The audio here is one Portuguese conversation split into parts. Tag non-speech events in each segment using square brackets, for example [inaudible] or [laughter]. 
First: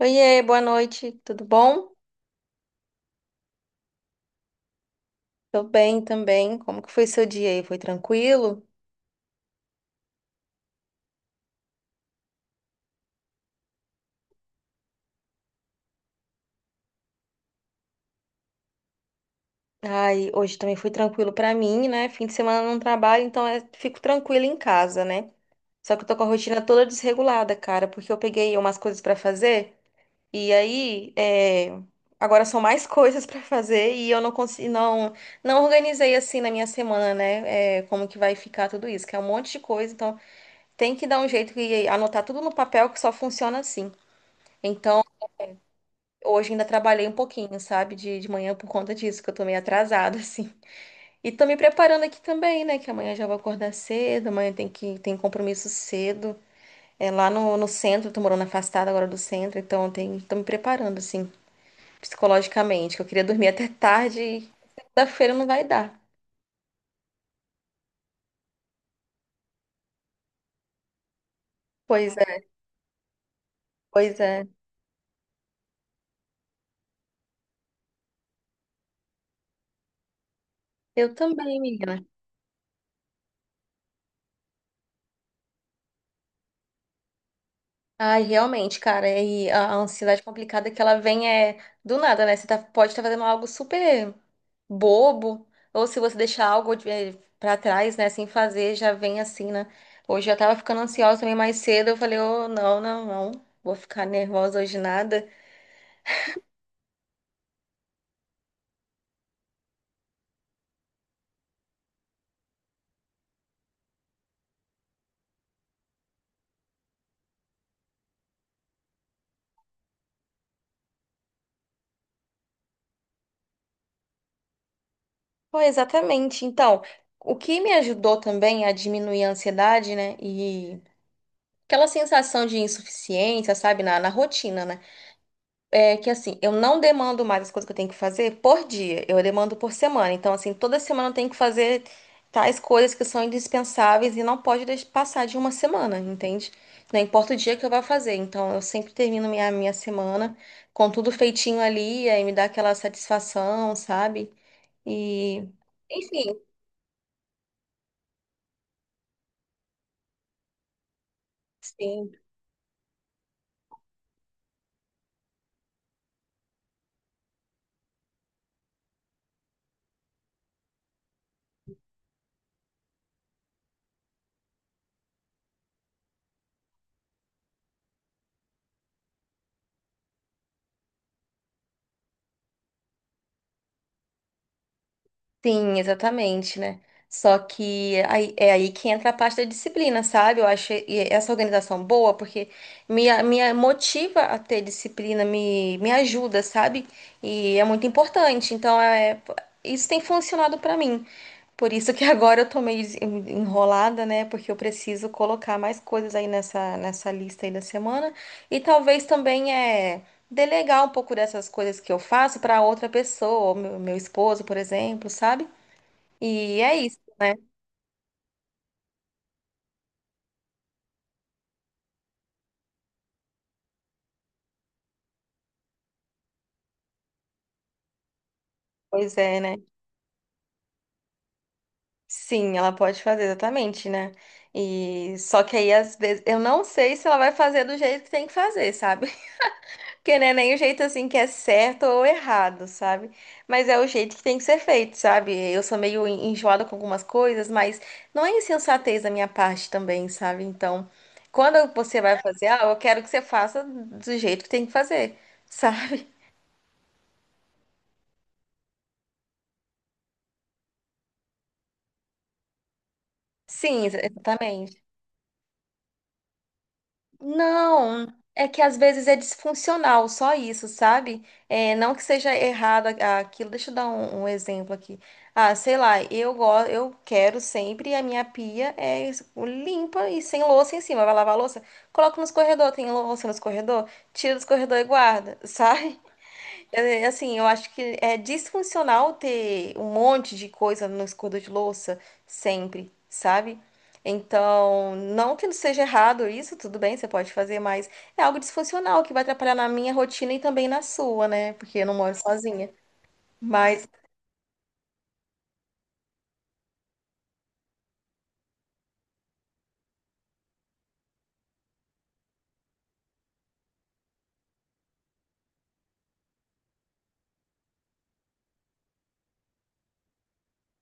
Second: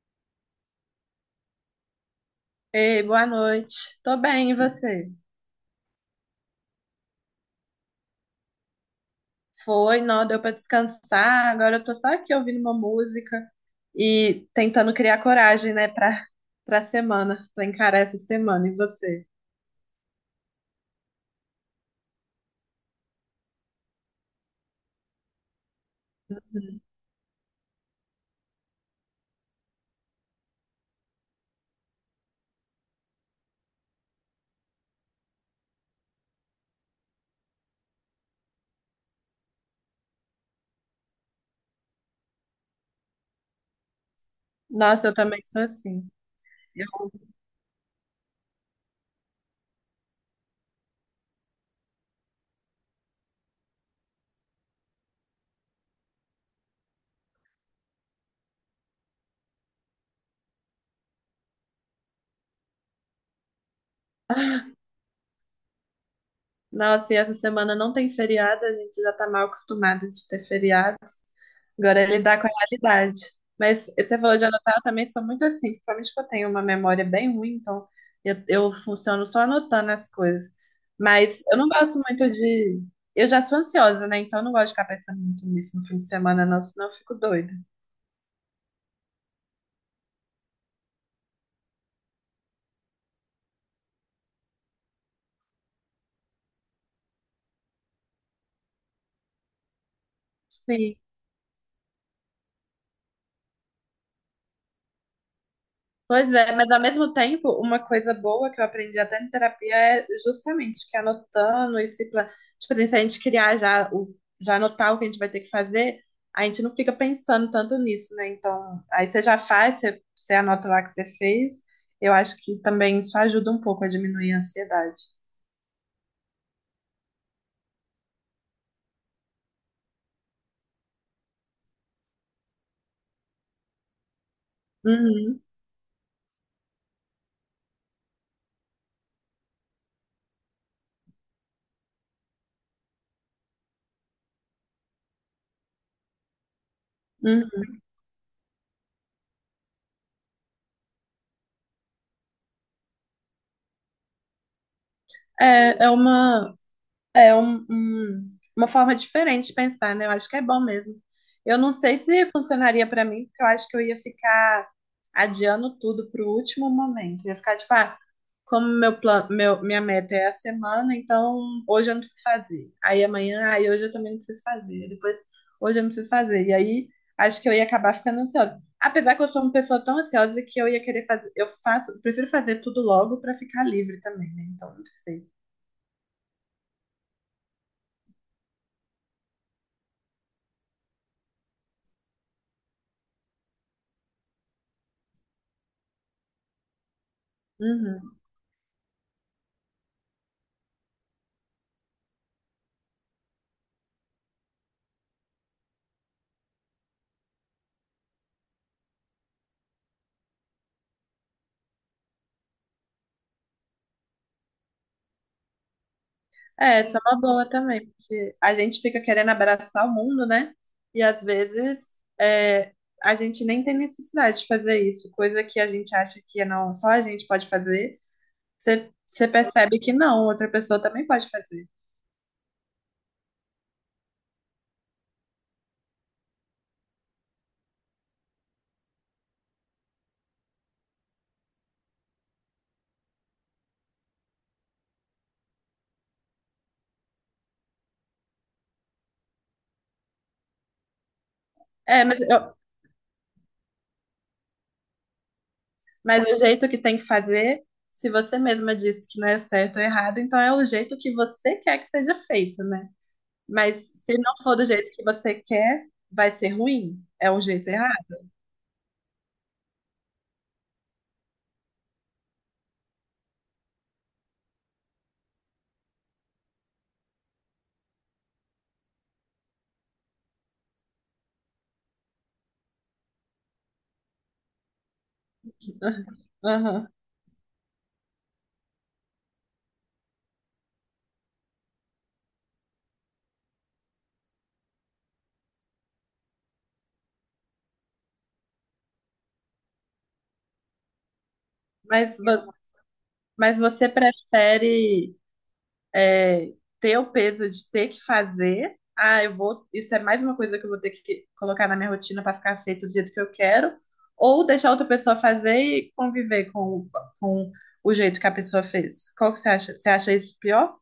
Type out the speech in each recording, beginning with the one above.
Oiê, boa noite, tudo bom? Ei, boa noite. Tô bem, e você? Tô bem também. Como que foi seu dia aí? Foi tranquilo? Foi, não, deu pra descansar. Agora eu tô só aqui ouvindo uma música e tentando criar coragem, né, pra semana, pra encarar essa semana. E você? Ai, hoje também foi tranquilo pra mim, né? Fim de semana eu não trabalho, então eu fico tranquila em casa, né? Só que eu tô com a rotina toda desregulada, cara, porque eu peguei umas coisas pra fazer e aí é, agora são mais [laughs] coisas pra fazer e eu não consigo, não, não organizei assim na minha semana, né? É, como que vai ficar tudo isso? Que é um monte de coisa, então tem que dar um jeito e anotar tudo no papel que só funciona assim. Então, Nossa, eu também sou assim. hoje ainda trabalhei um pouquinho, sabe, de manhã por conta disso, que eu tô meio atrasada, [laughs] assim. E tô me preparando aqui também, né, que amanhã já vou acordar cedo, amanhã tem compromisso cedo. É lá no centro, eu tô morando afastada agora do centro, então tô me preparando, assim, psicologicamente, que eu queria dormir até tarde e Eu, segunda-feira não vai dar. Nossa, e essa semana não tem feriado, a gente já tá mal acostumada de ter feriados. Agora é Pois lidar com é, a realidade. Mas você pois falou de é. anotar, eu também sou muito assim, principalmente que eu tenho uma memória bem ruim, então eu funciono só anotando as coisas. Eu Mas eu também, não gosto menina. muito de. Eu já sou ansiosa, né? Então eu não gosto de ficar pensando muito nisso no fim de semana, não, senão eu fico doida. Ai, realmente, cara, e a ansiedade complicada que ela vem é do nada, né? Você tá, pode estar fazendo algo super bobo, ou se você deixar algo pra trás, né, sem fazer, já vem assim, né? Hoje eu tava ficando Sim. ansiosa também mais cedo, eu falei, oh, não, não, não, vou ficar nervosa hoje nada. Pois é, mas ao mesmo tempo, uma coisa boa que eu aprendi até em terapia é justamente que anotando e se plan... tipo, assim, se a gente criar já o já anotar o que a gente vai ter que fazer, a gente não fica pensando tanto nisso, né? Então, aí você já faz, você anota lá o que você fez. Eu acho que também isso ajuda um pouco a diminuir a ansiedade. Pô, exatamente. Então, o que me ajudou também a diminuir a ansiedade, né, e aquela sensação de insuficiência, sabe, na rotina, né? Uhum, É que assim, eu não demando mais as coisas que eu tenho que fazer por dia, eu demando por semana. Então, assim, toda semana eu tenho que fazer tais coisas que são indispensáveis e não pode passar de uma semana, entende? Não importa o dia que uhum. eu vá fazer. Então, eu sempre termino minha semana com tudo feitinho ali, aí me dá aquela satisfação, sabe? E, É, é enfim, uma uma forma diferente de pensar, né? Eu acho que é bom mesmo. Eu não sei sim. se funcionaria pra mim, porque eu acho que eu ia ficar adiando tudo para o último momento. Ia ficar tipo, ah, como meu plano, minha meta é a semana, então hoje eu não preciso fazer. Aí amanhã, aí hoje eu também não preciso fazer. Depois, hoje eu não preciso fazer. E aí acho que eu ia acabar ficando ansiosa. Apesar que eu sou uma pessoa tão ansiosa que eu ia querer fazer, eu faço, prefiro fazer tudo logo para ficar livre também, né? Então, não sei. Sim, exatamente, né? Só que aí, é aí que entra a parte da disciplina, sabe? Eu acho essa organização boa porque motiva a ter disciplina, me ajuda, sabe? E é muito Uhum. importante. Então, é, isso tem funcionado pra mim. Por isso que [laughs] agora eu tô meio enrolada, né? Porque eu preciso colocar mais coisas aí nessa, nessa lista aí da semana. E talvez também é delegar um pouco dessas coisas que eu faço pra outra pessoa, ou meu esposo, por exemplo, sabe? E é É, isso isso, é uma né? boa também, porque a gente fica querendo abraçar o mundo, né? E às vezes é, a gente nem tem necessidade de fazer isso, coisa que a gente acha que não, só a gente pode fazer, Pois você é, né? percebe que não, outra pessoa também pode fazer. Sim, ela pode fazer exatamente, né? E só que aí às vezes eu não sei se ela vai fazer do jeito que tem que fazer, sabe? [laughs] Porque não é nem o jeito assim que é certo ou errado, sabe? Mas é o jeito que tem que ser feito, sabe? Eu sou meio enjoada com algumas coisas, mas não é insensatez da minha parte também, sabe? Então, quando você É, vai mas, fazer eu, ah, eu quero que você faça do jeito que tem que fazer, sabe? mas o jeito que tem que fazer, se você mesma disse que não é certo ou errado, então é o jeito que você quer que seja feito, né? [laughs] Sim, Mas ex- se não for do exatamente. jeito que você quer, vai ser ruim, é o jeito errado. Não, é que às vezes é disfuncional, só isso, sabe? É, não que seja errado aquilo. Deixa eu dar um exemplo aqui. Ah, sei lá, eu quero sempre a minha pia é limpa e sem louça em cima. Vai lavar a louça? Coloco nos corredor, tem louça nos corredor, tira dos corredor e guarda, [laughs] sabe? [laughs] Aham. É, assim, eu acho que é disfuncional ter um monte de coisa no escova de louça sempre, sabe? Então, não que não seja errado isso, tudo bem, você pode fazer, mas é algo disfuncional que vai atrapalhar na minha rotina e também na sua, né? Porque eu não moro Mas vo- sozinha. Mas Mas você prefere é, ter o peso de ter que fazer? Ah, eu vou. Isso é mais uma coisa que eu vou ter que colocar na minha rotina para ficar feito do jeito que eu quero, ou deixar outra pessoa fazer e conviver com o jeito que a pessoa fez? Qual que você acha? Você acha isso pior?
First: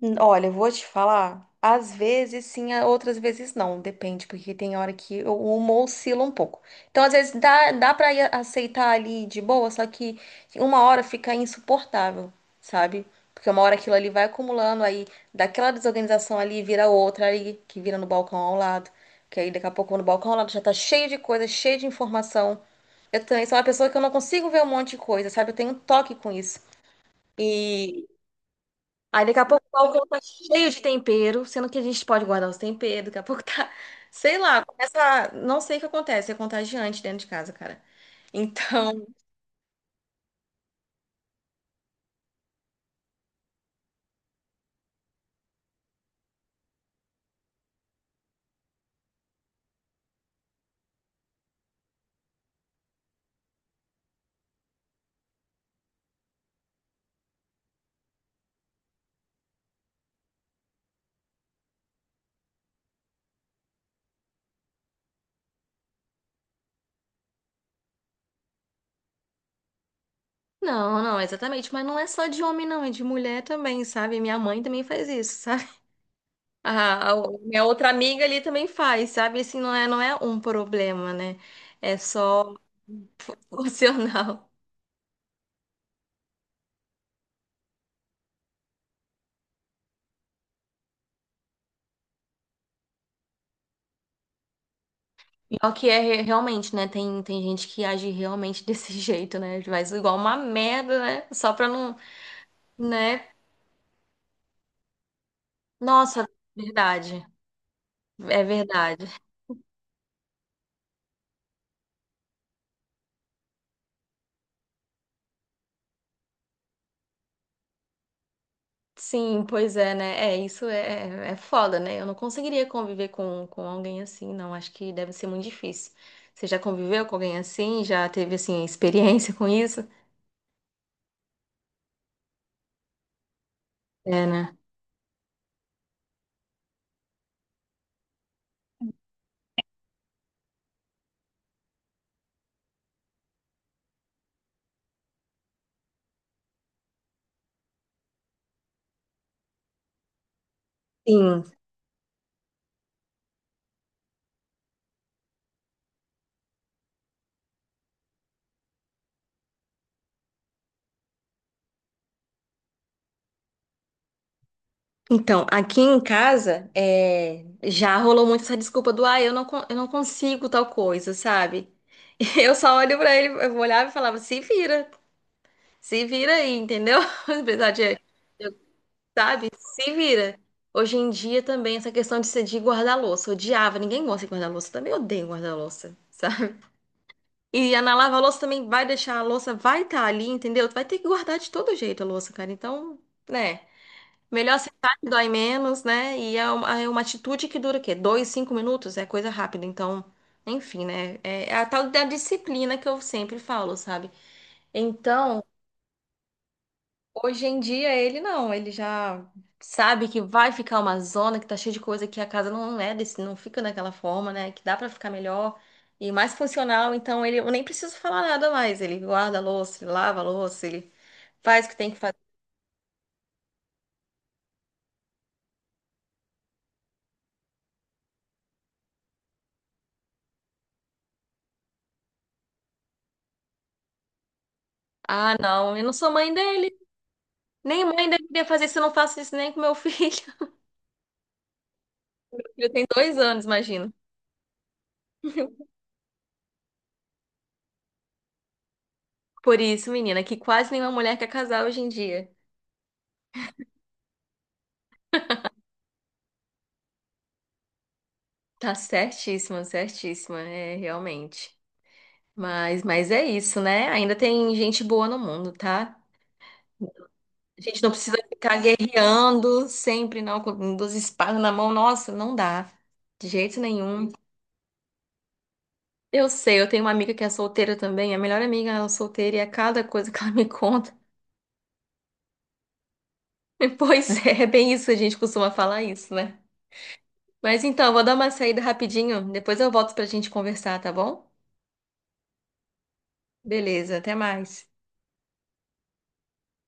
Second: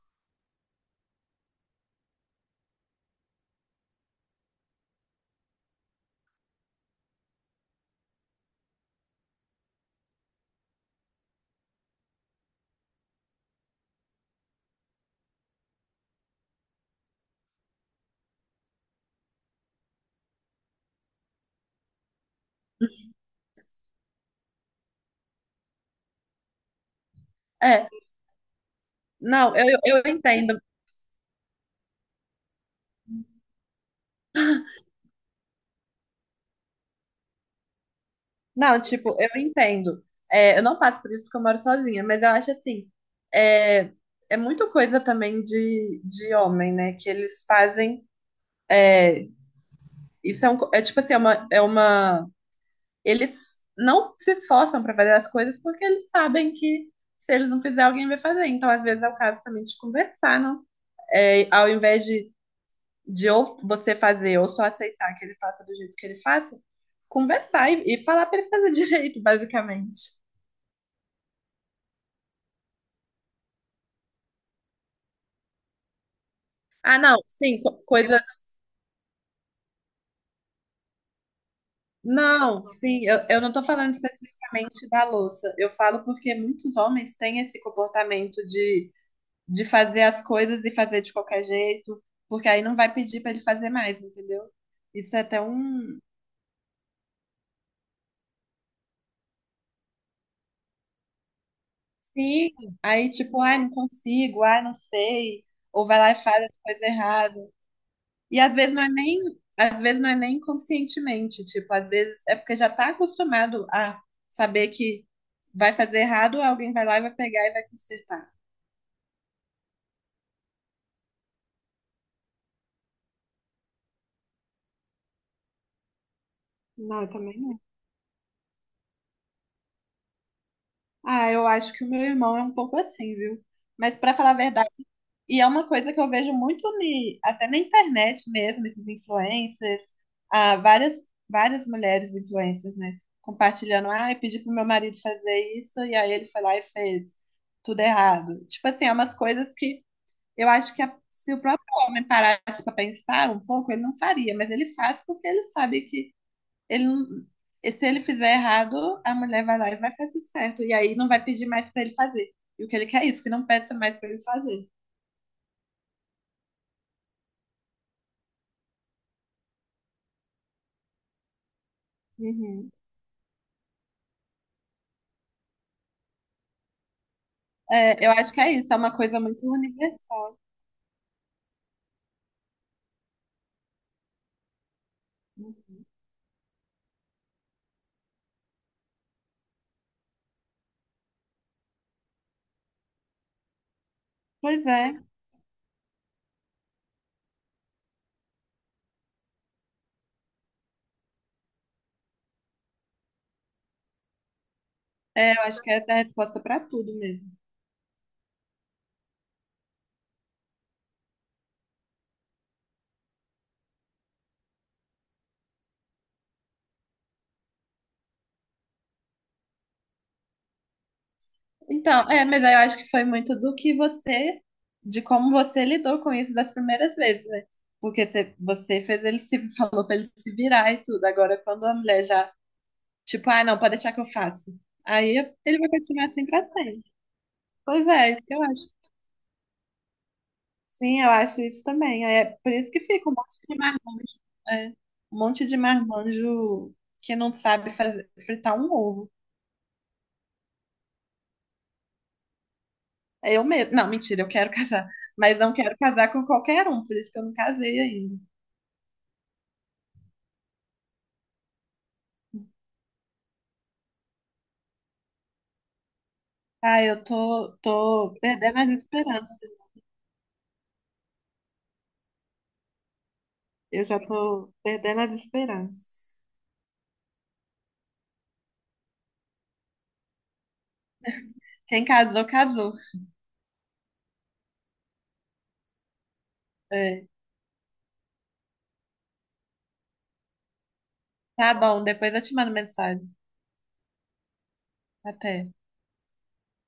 Olha, eu vou te falar, às vezes sim, outras vezes não, depende, porque tem hora que o humor oscila um pouco. Então, às vezes dá pra ir aceitar ali de boa, só que uma hora fica insuportável, sabe? Porque uma hora aquilo ali vai acumulando, aí daquela desorganização ali vira outra ali, que vira no balcão ao lado, que aí daqui a pouco no balcão ao lado já tá cheio de coisa, cheio de informação. Eu também sou uma pessoa que eu não consigo ver um monte de coisa, sabe? Eu tenho um toque com isso, É, e aí daqui a Não, pouco o eu balcão tá entendo. cheio de tempero, sendo que a gente pode guardar os temperos, daqui a pouco tá, [laughs] sei lá, começa, não sei o que acontece, é contagiante dentro de casa, cara. Não, Então, tipo, eu entendo. É, eu não passo por isso porque eu moro sozinha, mas eu acho assim, é, é muito coisa também de homem, né? Que eles fazem. Isso é, um, é tipo assim, é uma. Eles não se esforçam pra fazer as coisas porque eles sabem que se eles não fizer, alguém vai fazer. Então, às vezes, é o caso também de conversar, não? É, ao invés de ou você fazer ou só aceitar que ele faça do jeito que ele faça, conversar e falar pra ele fazer [laughs] direito, basicamente. [laughs] não, não, exatamente, mas não é só de homem não, é de mulher também, sabe? Minha mãe também faz isso, [laughs] sabe? Ah, A, não, a- sim, Minha outra coisas. amiga ali também faz, sabe? Assim, não é um problema, né? É só Não, sim, eu [laughs] não tô falando opcional. especificamente da louça. Eu falo porque muitos homens têm esse comportamento de fazer as coisas e fazer de qualquer jeito, porque aí não vai pedir pra ele fazer mais, entendeu? Isso é até Pior que um. é realmente, né? Tem gente que age realmente desse [laughs] jeito, né? Faz igual uma merda, né? Só pra não, Sim, aí né? tipo, ai, não consigo, ai, não sei, ou vai lá e Nossa, faz as coisas verdade. erradas. E É às vezes não é verdade. nem, às vezes não é nem conscientemente, tipo, às vezes é porque já tá acostumado a saber que vai fazer errado, alguém vai lá e vai pegar e vai consertar. Sim, pois é, né? É, isso é foda, né? Eu não conseguiria conviver com alguém assim, não. Acho que deve ser muito difícil. Você já Não, conviveu eu com alguém também não. assim? Já teve, assim, experiência com isso? Ah, eu acho que o meu irmão é um pouco assim, viu? Mas pra É, falar a né? verdade, e é uma coisa que eu vejo muito até na internet mesmo, esses influencers, ah, várias mulheres influencers, né, compartilhando, ah, eu pedi pro meu marido fazer isso e aí ele foi lá e fez tudo errado. Tipo assim, é umas coisas que eu acho que se o Sim. próprio homem parasse para pensar um pouco, ele não faria, mas ele faz porque ele sabe que ele não- e se ele fizer errado, a mulher vai lá e vai fazer certo. E aí não vai pedir mais para ele fazer. E o que ele quer é isso, que não peça mais para ele fazer. Então, aqui em casa, é, já rolou muito essa desculpa do, ah, eu não consigo tal coisa, sabe? [laughs] Eu Uhum. só olho pra ele, eu olhava e falava, se vira, se vira aí, entendeu? [laughs] Apesar de. É, eu acho que é isso, é uma coisa muito Se vira. universal. Hoje em dia também essa questão de, se- de guardar louça. Odiava, ninguém gosta de guardar louça. Também odeio guardar louça, sabe? E a na lava louça também vai deixar a louça, vai estar ali, entendeu? Tu vai ter que guardar de todo jeito a louça, cara. Então, né? Melhor Pois aceitar é, que dói menos, né? E é uma atitude que dura o quê? Dois, 5 minutos? É coisa rápida. Então, enfim, né? É a tal da disciplina que eu sempre falo, sabe? é, Então, eu acho que essa é a resposta para tudo mesmo. hoje em dia ele não, ele já sabe que vai ficar uma zona, que tá cheia de coisa, que a casa não é desse, não fica daquela forma, né? Que dá pra ficar melhor e mais funcional, então ele eu nem preciso falar nada mais. Ele guarda a louça, ele lava a louça, ele faz o que tem que Então, fazer. é, mas eu acho que foi muito do que você, de como você lidou com isso das primeiras vezes, né? Porque você fez ele se, [laughs] falou pra ele se virar e tudo. Agora, quando a mulher já, tipo, ah, não, pode deixar que eu faço. Aí Ah, ele vai não, eu não continuar sou assim mãe pra dele. sempre. Nem Pois mãe é, isso que eu deveria fazer acho. isso, eu não faço isso nem com meu filho. [laughs] Sim, eu acho isso também. É por Ele isso que tem fica um dois monte anos, de imagina. marmanjo, é, um monte de marmanjo que não sabe fazer, fritar um ovo. Por isso, menina, que quase nenhuma mulher quer casar hoje em dia. É eu mesmo. Não, mentira, eu quero [laughs] casar. Mas não quero casar com qualquer um, por isso que eu não casei ainda. Tá certíssima, certíssima, é realmente. Mas é isso, né? Ainda tem gente boa no mundo, tá? Ah, A gente não tô precisa ficar perdendo as esperanças. guerreando sempre, não, com duas espadas na mão. Nossa, não dá. De jeito Eu já nenhum. tô perdendo as esperanças. Eu sei, eu tenho uma amiga que é solteira também. A melhor amiga é solteira e é cada coisa [laughs] que ela me conta. Quem casou, casou. [laughs] Pois é bem isso, a gente costuma falar isso, né? É. Mas então, eu vou dar uma saída rapidinho. Depois eu volto pra gente conversar, tá bom? Tá bom, depois eu te mando mensagem. Beleza, até mais. Até.